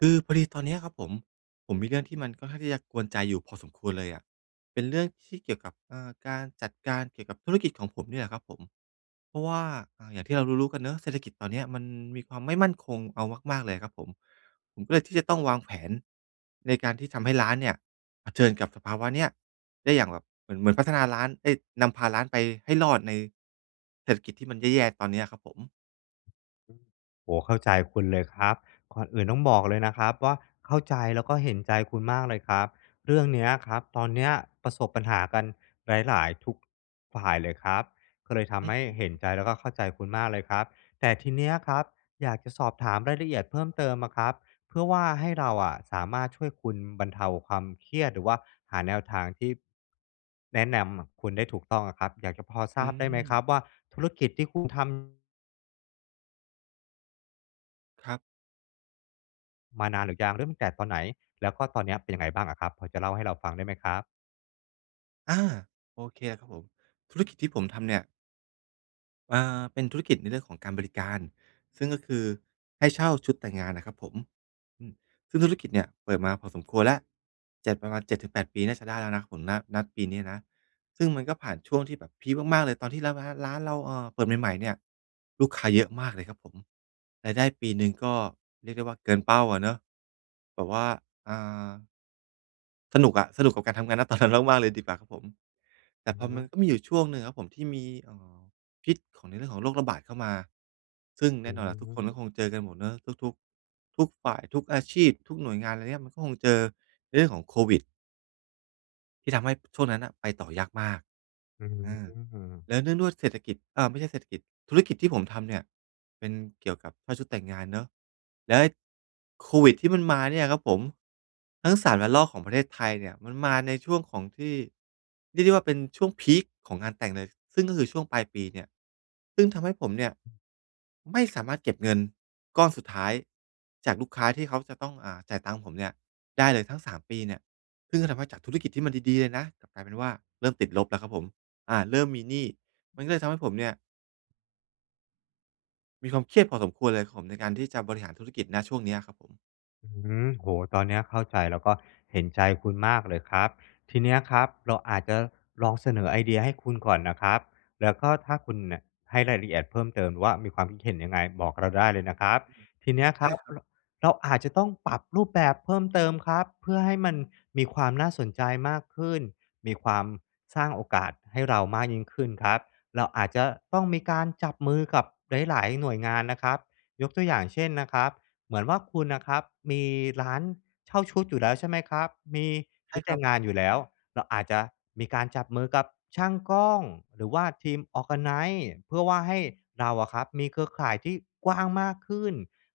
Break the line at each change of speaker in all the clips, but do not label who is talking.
คือพอดีตอนนี้อะครับผม ผมมีเรื่องที่มันค่อนข้างที่จะกวนใจอยู่พอสมควรเลยอะ เป็นเรื่องที่เกี่ยวกับ อ่า การจัดการเกี่ยวกับธุรกิจของผมนี่แหละครับผม เพราะว่า อ่า อย่างที่เรารู้ ๆ กันเนาะ เศรษฐกิจตอนนี้อะมันมีความไม่มั่นคงเอามาก ๆ เลยอะครับผม ผมก็เลยที่จะต้องวางแผนในการที่ทำให้ร้านเนี่ย เผชิญกับสภาวะเนี้ยได้อย่างแบบเหมือน เหมือนพัฒนาร้าน เอ๊ย นำพาร้านไปให้รอดในเศรษฐกิจที่มันแย่ ๆ ตอนนี้อะครับผม
โอ้โฮ! เข้าใจคุณเลยครับ ก่อนอื่นต้องบอกเลยนะครับว่า เข้าใจแล้วก็เห็นใจคุณมากเลยครับ เรื่องนี้อะครับ ตอนนี้อะประสบปัญหากันหลาย ๆ ทุก ฝ่ายเลยครับ ก็เลยท
อื
ำให
อ
้
อื
เห็น
ม ๆ
ใจแล้วก็เข้าใจคุณมากเลยครับ แต่ทีนี้อะครับ อยากจะสอบถามรายละเอียดเพิ่มเติมอะครับ เพื่อว่าให้เราอะสามารถช่วยคุณบรรเทาความเครียด หรือว่าหาแนวทางที่ แนะนำ ม คุณได้ถูกต้องอะครับ อยากจะพอท
อ
ร
ื
าบได้ไหมคร
ม
ับว่า ธุรกิจที่คุณทำ
ครับ
มานานหรือยัง เริ่มตั้งแต่ตอนไหน? แล้วก็ตอนนี้อะเป็นยังไงบ้างอะครับ? พอจะเล่าให้เราฟังได้ไหมครับ?
อา โอเคครับผม ธุรกิจที่ผมทำเนี่ย อ่า เป็นธุรกิจในเรื่องของการบริการ ซึ่งก็คือให้เช่าชุดแต่งงานน่ะครับผม อืม ซึ่งธุรกิจเนี่ยเปิดมาพอสมควรแล้ว 7 ประมาณ 7-8 ปีน่าจะได้แล้วนะครับผม ณ ณ ปีนี้นะ ซึ่งมันก็ผ่านช่วงที่แบบพีกมาก ๆ เลย ตอนที่แล้วร้าน ร้านเรา เออ เปิดใหม่ ๆ เนี่ย ลูกค้าเยอะมากเลยครับผม รายได้ปีหนึ่งก็เรียกได้ว่าเกินเป้าอะเนาะ แบบว่า อ่า สนุกอะ สนุก กับการทำงาน ณ ตอน นั้น มาก ๆ เลยดีกว่าครับผม แต
อ
่
ือ
พ
ฮ
อมัน
ึ
ก็มีอยู่ช่วงหนึ่งอะครับผมที่มี อ่า พิษของในเรื่องของโรคระบาดเข้ามา ซึ่ง
อ
แ
ื
น่นอนแหละทุกคนก็
ม
คงเจอกันหมดเนาะ ทุก ทุก ทุกฝ่าย ทุกอาชีพ ทุกหน่วยงาน อะไรเงี้ย มันก็คงเจอในเรื่องของโควิด ที่ทำให้ช่วงนั้นน่ะไปต่อยากมาก
อื
อา
ม
แล้วเนื่องด้วยเศรษฐกิจ อา ไม่ใช่เศรษฐกิจ ธุรกิจที่ผมทำเนี่ยเป็นเกี่ยวกับเช่าชุดแต่งงานเนาะ แล้วไอ้ โควิดที่มันมาเนี่ยครับผม ทั้ง 3 ระลอกของประเทศไทยเนี่ย มันมาในช่วงของที่เรียกได้ว่า เป็นช่วงพีกของงานแต่งเลย ซึ่งก็คือช่วงปลายปีเนี่ย ซึ่งทำให้ผมเนี่ยไม่สามารถเก็บเงินก้อนสุดท้ายจากลูกค้าที่เขาจะต้อง อ่า จ่ายตังค์ผมเนี่ย ได้เลยทั้ง 3 ปีเนี่ย ซึ่งก็ทำให้จากธุรกิจที่มันดี ๆ เลยนะ กลับกลายเป็นว่าเริ่มติดลบแล้วครับผม อ่า เริ่มมีหนี้ มันก็เลยทำให้ผมเนี่ย มีความเครียดพอสมควรเลยครับผม ในการที่จะบริหารธุรกิจ ณ ช่วงเนี้ยครับผม
หือ โอ้โฮ ตอนเนี้ยเข้าใจ แล้วก็เห็นใจคุณมากเลยครับ ทีเนี้ยครับเราอาจจะลองเสนอไอเดียให้คุณก่อนนะครับ แล้วก็ถ้าคุณน่ะให้รายละเอียดเพิ่มเติม หรือว่ามีความคิดเห็นยังไง? บอกเราได้เลยนะครับ ทีเนี้ยค
ได
ร
้
ับ
ครับ
เรา เราอาจจะต้องปรับรูปแบบเพิ่มเติมครับ เพื่อให้มันมีความน่าสนใจมากขึ้น มีความ สร้างโอกาสให้เรามากยิ่งขึ้นครับ เราอาจจะต้องมีการจับมือกับหลาย ๆ หน่วยงานนะครับ ยกตัวอย่างเช่นนะครับ เหมือนว่าคุณน่ะครับมีร้านเช่าชุดอยู่แล้ว ใช่ไหมครับ มี
ใ
ช
ช
ุ
่
ดแ
ค
ต
ร
่
ั
ง
บ
งานอยู่แล้ว เราอาจจะมีการจับมือกับช่างกล้อง หรือว่าทีม Organize เพื่อว่าให้เราอะครับมีเครือข่ายที่กว้างมากขึ้น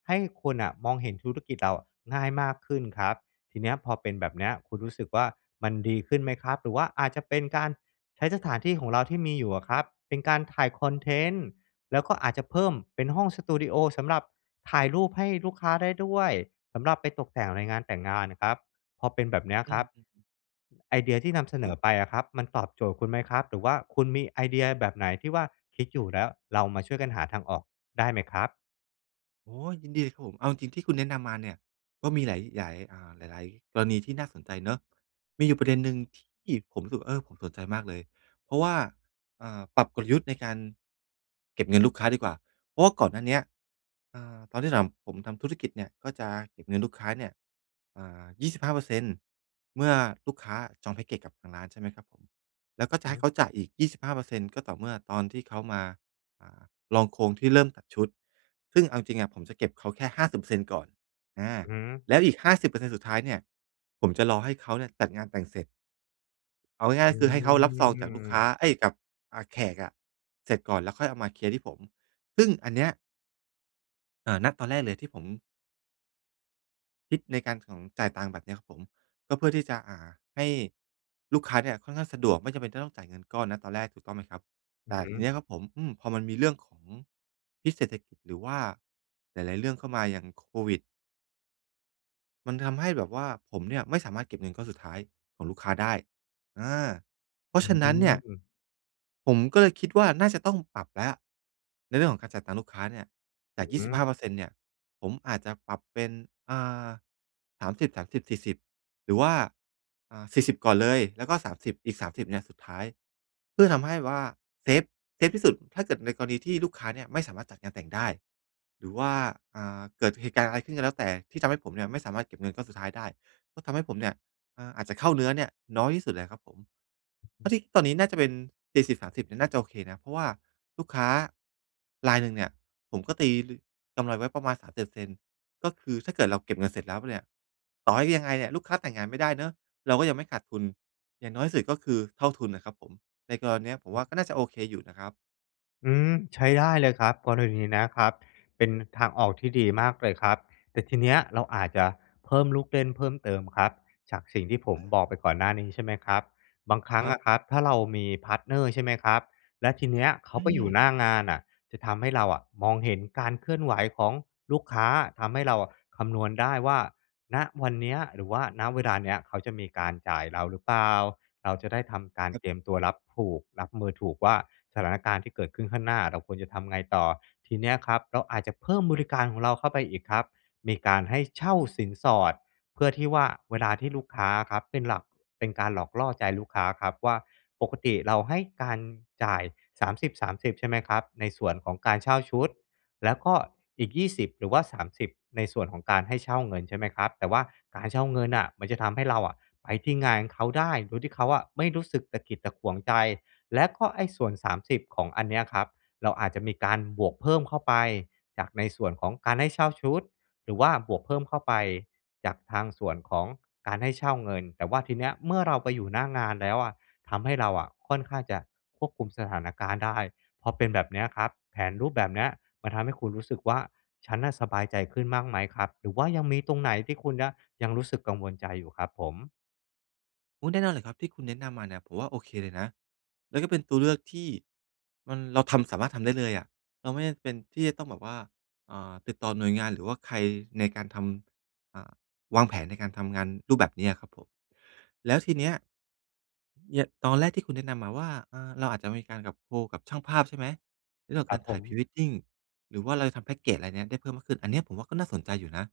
ให้คนน่ะมองเห็นธุรกิจเราอะง่ายมากขึ้นครับ ทีเนี้ยพอเป็นแบบเนี้ย คุณรู้สึกว่า มันดีขึ้นไหมครับ? หรือว่าอาจจะเป็นการใช้สถานที่ของเราที่มีอยู่อะครับ เป็นการถ่ายคอนเทนต์ แล้วก็อาจจะเพิ่มเป็นห้องสตูดีโอ สำหรับถ่ายรูปให้ลูกค้าได้ด้วย สำหรับไปตกแต่งในงานแต่งงานน่ะครับ พอเป็นแบบเนี้ย
อื
ครับ
ม
ไอเดียที่นำเสน
อุ๊ย!
อไปอะครับ มันตอบโจทย์คุณไหมครับ? หรือว่าคุณมีไอเดียแบบไหนที่ว่าคิดอยู่แล้ว เรามาช่วยกันหาทางออกได้ไหมครับ?
โอ้โฮ! ยินดีเลยครับผม เอาจริง ๆ ที่คุณแนะนำมาเนี่ย ก็มีหลาย หยาย อ่า หลาย ๆ กรณีที่น่าสนใจเนาะ มีอยู่ประเด็นหนึ่งที่ผมรู้สึกว่า เออ ผมสนใจมากเลย เพราะว่า อ่า ปรับกลยุทธ์ในการ เก็บเงินลูกค้าดีกว่า เพราะว่าก่อนหน้าเนี้ย อ่า ตอนที่ทำ ผมทำธุรกิจเนี่ยก็จะเก็บเงินลูกค้าเนี่ย อ่า 25% เมื่อลูกค้าอะจองแพ็กเกจกับทางร้าน ใช่ไหมครับผม แล้วก็จะให้
หือ
เขาจ่ายอีก 25% ก็ต่อเมื่อตอนที่เขามา อ่า ลองโครงที่เริ่มตัดชุด ซึ่งเอาจริง ๆ อะ ผมจะเก็บเขาแค่ 50% ก่อน อา
อือฮึ
แล้วอีก 50% สุดท้ายเนี่ย ผมจะรอให้เขาเนี่ยจัดงานแต่งเสร็จ เอาง่
อ
า
ื
ย ๆ คือให้เขารับซองจากลูกค้า
ม
เอ๊ย กับ อ่า แขกอะเสร็จก่อน แล้วค่อยเอามาเคลียร์ที่ผม ซึ่งอันเนี้ย เอ่อ ณ ตอนแรกเลยที่ผม คิดในการของ จ่ายตังค์แบบเนี้ยครับผม ก็เพื่อที่จะ อ่า ให้ลูกค้าเนี่ยค่อนข้างสะดวก ไม่จำเป็นจะต้องจ่ายเงินก้อน ณ ตอนแรก ถูกต้องไหมครับ?
อื
แต
อ
่
ฮึ
ทีเนี้ยครับผม อืม พอมันมีเรื่องของพิษเศรษฐกิจ หรือว่าหลาย ๆ เรื่องเข้ามา อย่างโควิด มันทำให้แบบว่า ผมเนี่ยไม่สามารถเก็บเงินก้อนสุดท้ายของลูกค้าได้ อา เพรา
อื
ะฉ
อ
ะ
ฮ
นั้นเนี่ย
ึ
ผมก็เลยคิดว่า น่าจะต้องปรับแล้ว ในเรื่องของการจ่ายตังค์ลูกค้าเนี่ย จ
อื
าก
อ
ย
ฮ
ี่สิบห้
ึ
าเปอร์เซ็นต์ เนี่ย ผมอาจจะปรับเป็น อ่า 30 30 40 หรือว่า อ่า 40 ก่อนเลย แล้วก็ 30 อีก เนี่ยสุดท้าย เพื่อทำให้ว่าเซฟ เซฟที่สุด ถ้าเกิดในกรณีที่ลูกค้าเนี่ยไม่สามารถจัดงานแต่งได้ หรือว่า อ่า เกิดเหตุการณ์อะไรขึ้นก็แล้วแต่ ที่ทำให้ผมเนี่ยไม่สามารถเก็บเงินก็สุดท้ายได้ ก็ทำให้ผมเนี่ย อ่า อาจจะเข้าเนื้อเนี่ยน้อยที่สุดเลยครับผม
อือ
เพร
ฮ
า
ึ
ะที่ ตอนนี้น่าจะเป็น 70 30 เนี่ยน่าจะโอเคนะ เพราะว่าลูกค้า รายหนึ่งเนี่ย ผมก็ตีลือ กำไรไว้ประมาณ 37% ก็คือถ้าเกิดเราเก็บเงินเสร็จแล้วเนี่ย ต่อให้ยังไงเนี่ยลูกค้าแต่งงานไม่ได้เนาะ เราก็ยังไม่ขาดทุน อย่างน้อยที่สุดก็คือเท่าทุนน่ะครับผม ในกรณีเนี้ยผม
อ
ว่
ือ
าก็น่าจะโอเคอยู่นะครับ
อืม ใช้ได้เลยครับ กรณีนี้นะครับ เป็นทางออกที่ดีมากเลยครับ แต่ทีเนี้ยเราอาจจะเพิ่มลูกเล่นเพิ่มเติมครับ จากสิ่งที่ผ
อ
ม
า
บอก
คร
ไป
ับ
ก่อนหน้านี้ ใช่ไหมครับ บางครั้
ค
ง
รั
อ
บ
ะครับถ้าเรามี พาร์ตเนอร์ ใช่ไหมครับ แล้วทีเนี้ยเขา
อื
ไปอยู่
ม
หน้างานน่ะ จะทำให้เราอะมองเห็นการเคลื่อนไหวของลูกค้า ทำให้เราอะคำนวณได้ว่า ณ วันเนี้ย หรือว่า ณ เวลาเนี้ย เขาจะมีการจ่ายเราหรือเปล่า เราจะได้ทำการ
ครับ
เตรียมตัวรับถูก รับมือถูกว่าสถานการณ์ที่เกิดขึ้นข้างหน้าเราควรจะทำไงต่อ ทีเนี้ยครับ เราอาจจะเพิ่มบริการของเราเข้าไปอีกครับ มีการให้เช่าสินสอด เพื่อที่ว่าเวลาที่ลูกค้าอะครับ เป็นหลัก เป็นการหลอกล่อใจลูกค้าอะครับว่า ปกติเราให้การจ่าย 30 30 ใช่ไหมครับ ในส่วนของการเช่าชุด แล้วก็อีก 20 หรือว่า 30 ในส่วนของการให้เช่าเงิน ใช่ไหมครับ แต่ว่าการเช่าเงินอะ มันจะทำให้เราอะไปที่งานเขาได้ โดยที่เขาอะไม่รู้สึกตะขิดตะขวงใจ แล้วก็ไอ้ส่วน 30 ของอันเนี้ยครับ เราอาจจะมีการบวกเพิ่มเข้าไปจากในส่วนของการให้เช่าชุด หรือว่าบวกเพิ่มเข้าไปจากทางส่วนของการให้เช่าเงิน แต่ว่าทีเนี้ยเมื่อเราไปอยู่หน้างานแล้วอะ ทำให้เราอะค่อนข้างจะควบคุมสถานการณ์ได้ พอเป็นแบบเนี้ยครับ แผนรูปแบบเนี้ยมันทำให้คุณรู้สึกว่า "ฉันน่ะสบายใจขึ้น" บ้างไหมครับ? หรือว่ายังมีตรงไหนที่คุณน่ะยังรู้สึกกังวลใจอยู่ครับผม?
โอ้ แน่นอนเลยครับ ที่คุณแนะนำมาเนี่ยผมว่า โอเคเลยนะ แล้วก็เป็นตัวเลือกที่ มัน เราทำ สามารถทำได้เลยอะ เราไม่จำเป็นที่จะต้องแบบว่า อ่า ติดต่อหน่วยงาน หรือว่าใครในการทำ อ่า วางแผนในการทำงานรูปแบบเนี้ยครับผม แล้วทีเนี้ย เนี่ยตอนแรกที่คุณแนะนำมาว่า อา เราอาจจะมีการกับ โคกับช่างภาพใช่ไหม? ในเรื่อ
ค
ง
รั
กา
บ
ร
ผ
ถ่าย
ม
Pre-wedding หรือว่าเราจะทำแพ็กเกจ ไรเนี่ย ได้เพิ่มขึ้น อันเนี้ยผมว่าก็น่าสนใจอยู่นะ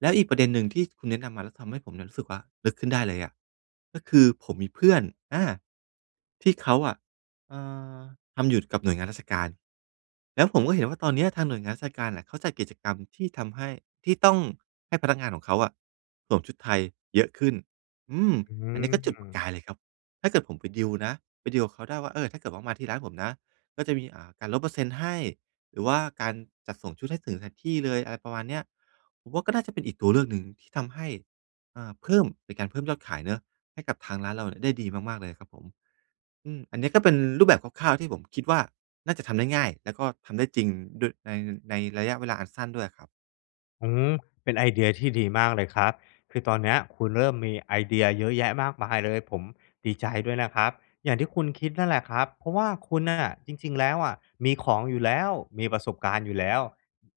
แล้วอีกประเด็นหนึ่งที่คุณแนะนำมา แล้วทำให้ผมเนี่ยรู้สึกว่า นึกขึ้นได้เลยอะ ก็คือผมมีเพื่อน อา ที่เขาอะ เอ่อ ทำหยุดกับหน่วยงานราชการ แล้วผมก็เห็นว่า ตอนเนี้ยทางหน่วยงานราชการน่ะ เขาจัดกิจกรรมที่ทำให้ ที่ต้องให้พนักงานของเขาอะสวมชุดไทยเยอะขึ้น อืม
อื
อันเนี้ยก็จุดประ
ม
กายเลยครับ ถ้าเกิดผมไปดีลนะ ไปดีลกับเขาได้ว่า "เออ ถ้าเกิดว่า มาที่ร้านผมนะก็จะมี อ่า การลดเปอร์เซ็นต์ให้ หรือว่าการจัดส่งชุดให้ถึงสถานที่เลย" อะไรประมาณเนี้ย ผมว่าก็น่าจะเป็นอีกตัวเลือกหนึ่งที่ทำให้ อ่า เพิ่ม เป็นการเพิ่มยอดขายเนาะให้กับทางร้านเราเนี่ยได้ดีมาก ๆ เลยครับผม อืม อันเนี้ยก็เป็นรูปแบบคร่าว ๆ ที่ผมคิดว่า น่าจะทำได้ง่าย แล้วก็ทำได้จริง เดอะ ใน ในระยะเวลาอันสั้นด้วยอะครับ
อือฮึ เป็นไอเดียที่ดีมากเลยครับ คือตอนเนี้ยคุณเริ่มมีไอเดียเยอะแยะมากมายเลย ผมดีใจด้วยนะครับ อย่างที่คุณคิดนั่นแหละครับ เพราะว่าคุณน่ะจริง ๆ แล้วอะ มีของอยู่แล้ว มีประสบการณ์อยู่แล้ว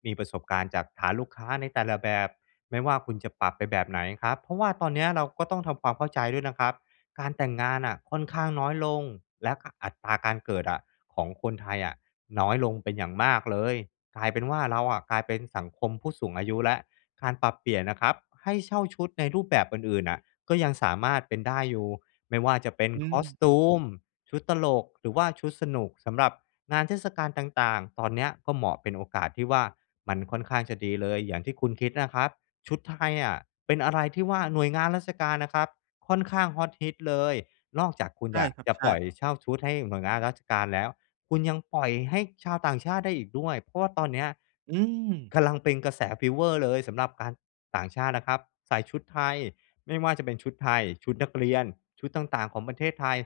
มีประสบการณ์จากฐานลูกค้าในแต่ละแบบ ไม่ว่าคุณจะปรับไปแบบไหนครับ เพราะว่าตอนเนี้ยเราก็ต้องทำความเข้าใจด้วยนะครับ การแต่งงานน่ะค่อนข้างน้อยลง และ ก อัตราการเกิดอะ ของคนไทยอะน้อยลงเป็นอย่างมากเลย กลายเป็นว่า เราอะกลายเป็นสังคมผู้สูงอายุแล้ว การปรับเปลี่ยนนะครับ ให้เช่าชุดในรูปแบบอื่น ๆ น่ะ ก็ยังสามารถเป็นได้อยู่ ไม่ว่าจะเป็น
อืม อือ
costume ชุดตลก หรือว่าชุดสนุกสำหรับงานเทศกาลต่าง ๆ ตอนเนี้ยก็เหมาะเป็นโอกาสที่ว่า มันค่อนข้างจะดีเลยอย่างที่คุณคิดน่ะครับ ชุดไทยอะเป็นอะไรที่ว่าหน่วยงานราชการน่ะครับ ค่อนข้างฮอตฮิตเลย นอกจากคุณ
ใช่ครั
จ
บ
ะ
ใช
ปล่อย
่
เช่าชุดให้หน่วยงานราชการแล้ว คุณยังปล่อยให้ชาวต่างชาติได้อีกด้วย เพราะว่าตอนเนี้ย
อืม
กำลังเป็นกระแสฟีเวอร์เลยสำหรับการ ต่างชาตินะครับใส่ชุดไทย ไม่ว่าจะเป็นชุดไทย ชุดนักเรียน ชุดต่าง ๆ ของประเทศไทย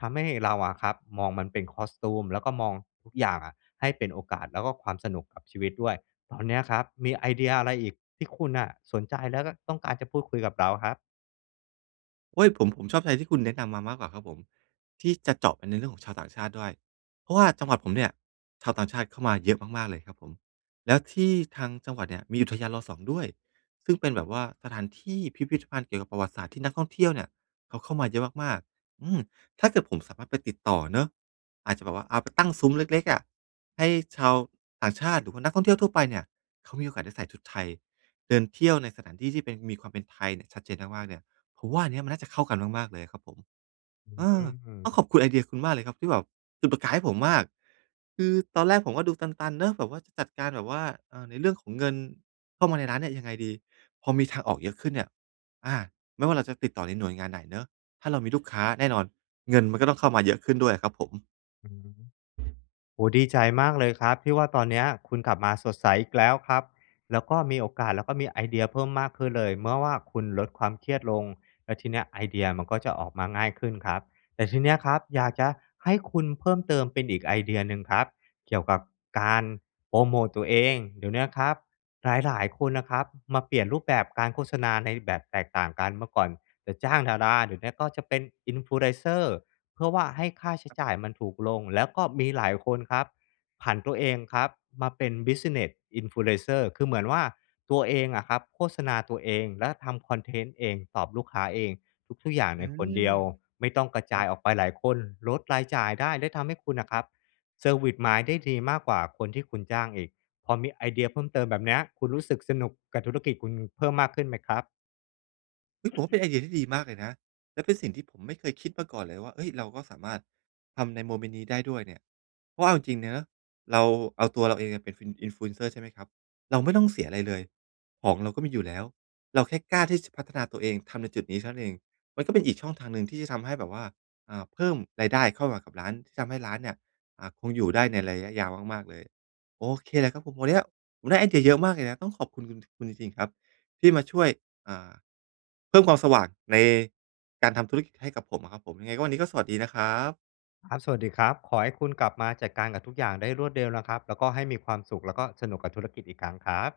ทำให้เราอะครับมองมันเป็น costume แล้วก็มองทุกอย่างอะให้เป็นโอกาส แล้วก็ความสนุกกับชีวิตด้วย ตอนเนี้ยครับมีไอเดียอะไรอีกที่คุณน่ะสนใจ แล้วก็ต้องการจะพูดคุยกับเราครับ?
โอ๊ย! ผม ผมชอบใจที่คุณแนะนำมามากกว่าครับผม ที่จะเจาะไปในเรื่องของชาวต่างชาติด้วย เพราะว่าจังหวัดผมเนี่ยชาวต่างชาติเข้ามาเยอะมาก ๆ เลยครับผม แล้วที่ทางจังหวัดเนี่ยมีอุทยาน ร.2 ด้วย ซึ่งเป็นแบบว่า สถานที่พิพิธภัณฑ์เกี่ยวกับประวัติศาสตร์ที่นักท่องเที่ยวเนี่ย เขาเข้ามาเยอะมาก ๆ อืม ถ้าเกิดผมสามารถไปติดต่อเนาะ อาจจะแบบว่า เอาไปตั้งซุ้มเล็ก ๆ อะ ให้ชาวต่างชาติหรือว่านักท่องเที่ยวทั่วไปเนี่ย เขามีโอกาสได้ใส่ชุดไทยเดินเที่ยวในสถานที่ที่เป็น มีความเป็นไทยเนี่ย ชัดเจนมาก ๆ เนี่ย ผมว่าอันเนี้ยมันน่าจะเข้ากันมาก ๆ เลยอะครับผม
อื
เอ
ม อ
อ
ื้อฮื
ต้อง
อ
ขอบคุณไอเดียคุณมากเลยครับ ที่แบบจุดประกายให้ผมมาก คือตอนแรกผมก็ดูตัน ๆ เนาะ แบบว่าจะจัดการแบบว่า เออ ในเรื่องของเงินเข้ามาในร้านเนี่ยยังไงดี? พอมีทางออกเยอะขึ้นเนี่ย อา ไม่ว่าเราจะติดต่อในหน่วยงานไหนเนาะ ถ้าเรามีลูกค้า แน่นอน เงินมันก็ต้องเข้ามาเยอะขึ้นด้วยครับผม
อืม โอ้โฮ! ดีใจมากเลยครับที่ว่าตอนเนี้ยคุณกลับมาสดใสอีกแล้วครับ แล้วก็มีโอกาส แล้วก็มีไอเดียเพิ่มมากขึ้นเลย เมื่อว่าคุณลดความเครียดลง แล้วทีเนี้ยไอเดียมันก็จะออกมาง่ายขึ้นครับ แต่ทีเนี้ยครับ อยากจะให้คุณเพิ่มเติมเป็นอีกไอเดียหนึ่งครับ เกี่ยวกับการโพรโมตตัวเอง เดี๋ยวเนี้ยครับหลาย ๆ คนนะครับมาเปลี่ยนรูปแบบการโฆษณาในแบบแตกต่างกัน เมื่อก่อนจะจ้างดารา เดี๋ยวนี้ก็จะเป็น Influencer เพื่อว่าให้ค่าใช้จ่ายมันถูกลง แล้วก็มีหลายคนครับ ผันตัวเองครับ มาเป็น Business Influencer คือเหมือนว่าตัวเองอะครับ โฆษณาตัวเอง และทำคอนเทนต์เอง ตอบลูกค้าเอง ทุก ๆ อย่าง
อื
ในคน
ม
เดียวไม่ต้องกระ
ค
จ
ร
า
ั
ย
บ
ออกไปหลายคน ลดรายจ่ายได้ และทำให้คุณน่ะครับ service mind ได้ดีมากกว่าคนที่คุณจ้างอีก พอมีไอเดียเพิ่มเติมแบบเนี้ย คุณรู้สึกสนุกกับธุรกิจคุณเพิ่มมากขึ้นไหมครับ?
ฮึ่ย! ผมว่าเป็นไอเดียที่ดีมากเลยนะ และเป็นสิ่งที่ผมไม่เคยคิดมาก่อนเลยว่า เฮ้ย! เราก็สามารถทำในโมเมนต์นี้ได้ด้วยเนี่ย เพราะว่าเอาจริง ๆ เนี้ย เราเอาตัวเราเองอะเป็น Fin Influencer ใช่ไหมครับ? เราไม่ต้องเสียอะไรเลย ของเราก็มีอยู่แล้ว เราแค่กล้าที่ ช จะพัฒนาตัวเองทำในจุดนี้เท่านั้นเอง มันก็เป็นอีกช่องทางหนึ่งที่จะทำให้แบบว่า อ่า เพิ่มรายได้เข้ามากับร้าน ที่ทำให้ร้านเนี่ย อ่า คงอยู่ได้ในระยะยาวมาก ๆ เลย โอเคเลยครับผม วันเนี้ยผมได้ไอเดียเยอะมากเลยนะ ต้องขอบคุณคุณ คุณจริง ๆ ครับที่มาช่วย อ่า เพิ่มความสว่างในการทำธุรกิจให้กับผมอะครับผม ยังไงก็วันนี้ก็สวัสดีนะครับ
ครับ สวัสดีครับ ขอให้คุณกลับมาจัดการกับทุกอย่างได้รวดเร็วนะครับ แล้วก็ให้มีความสุข แล้วก็สนุกกับธุรกิจอีกครั้งครับ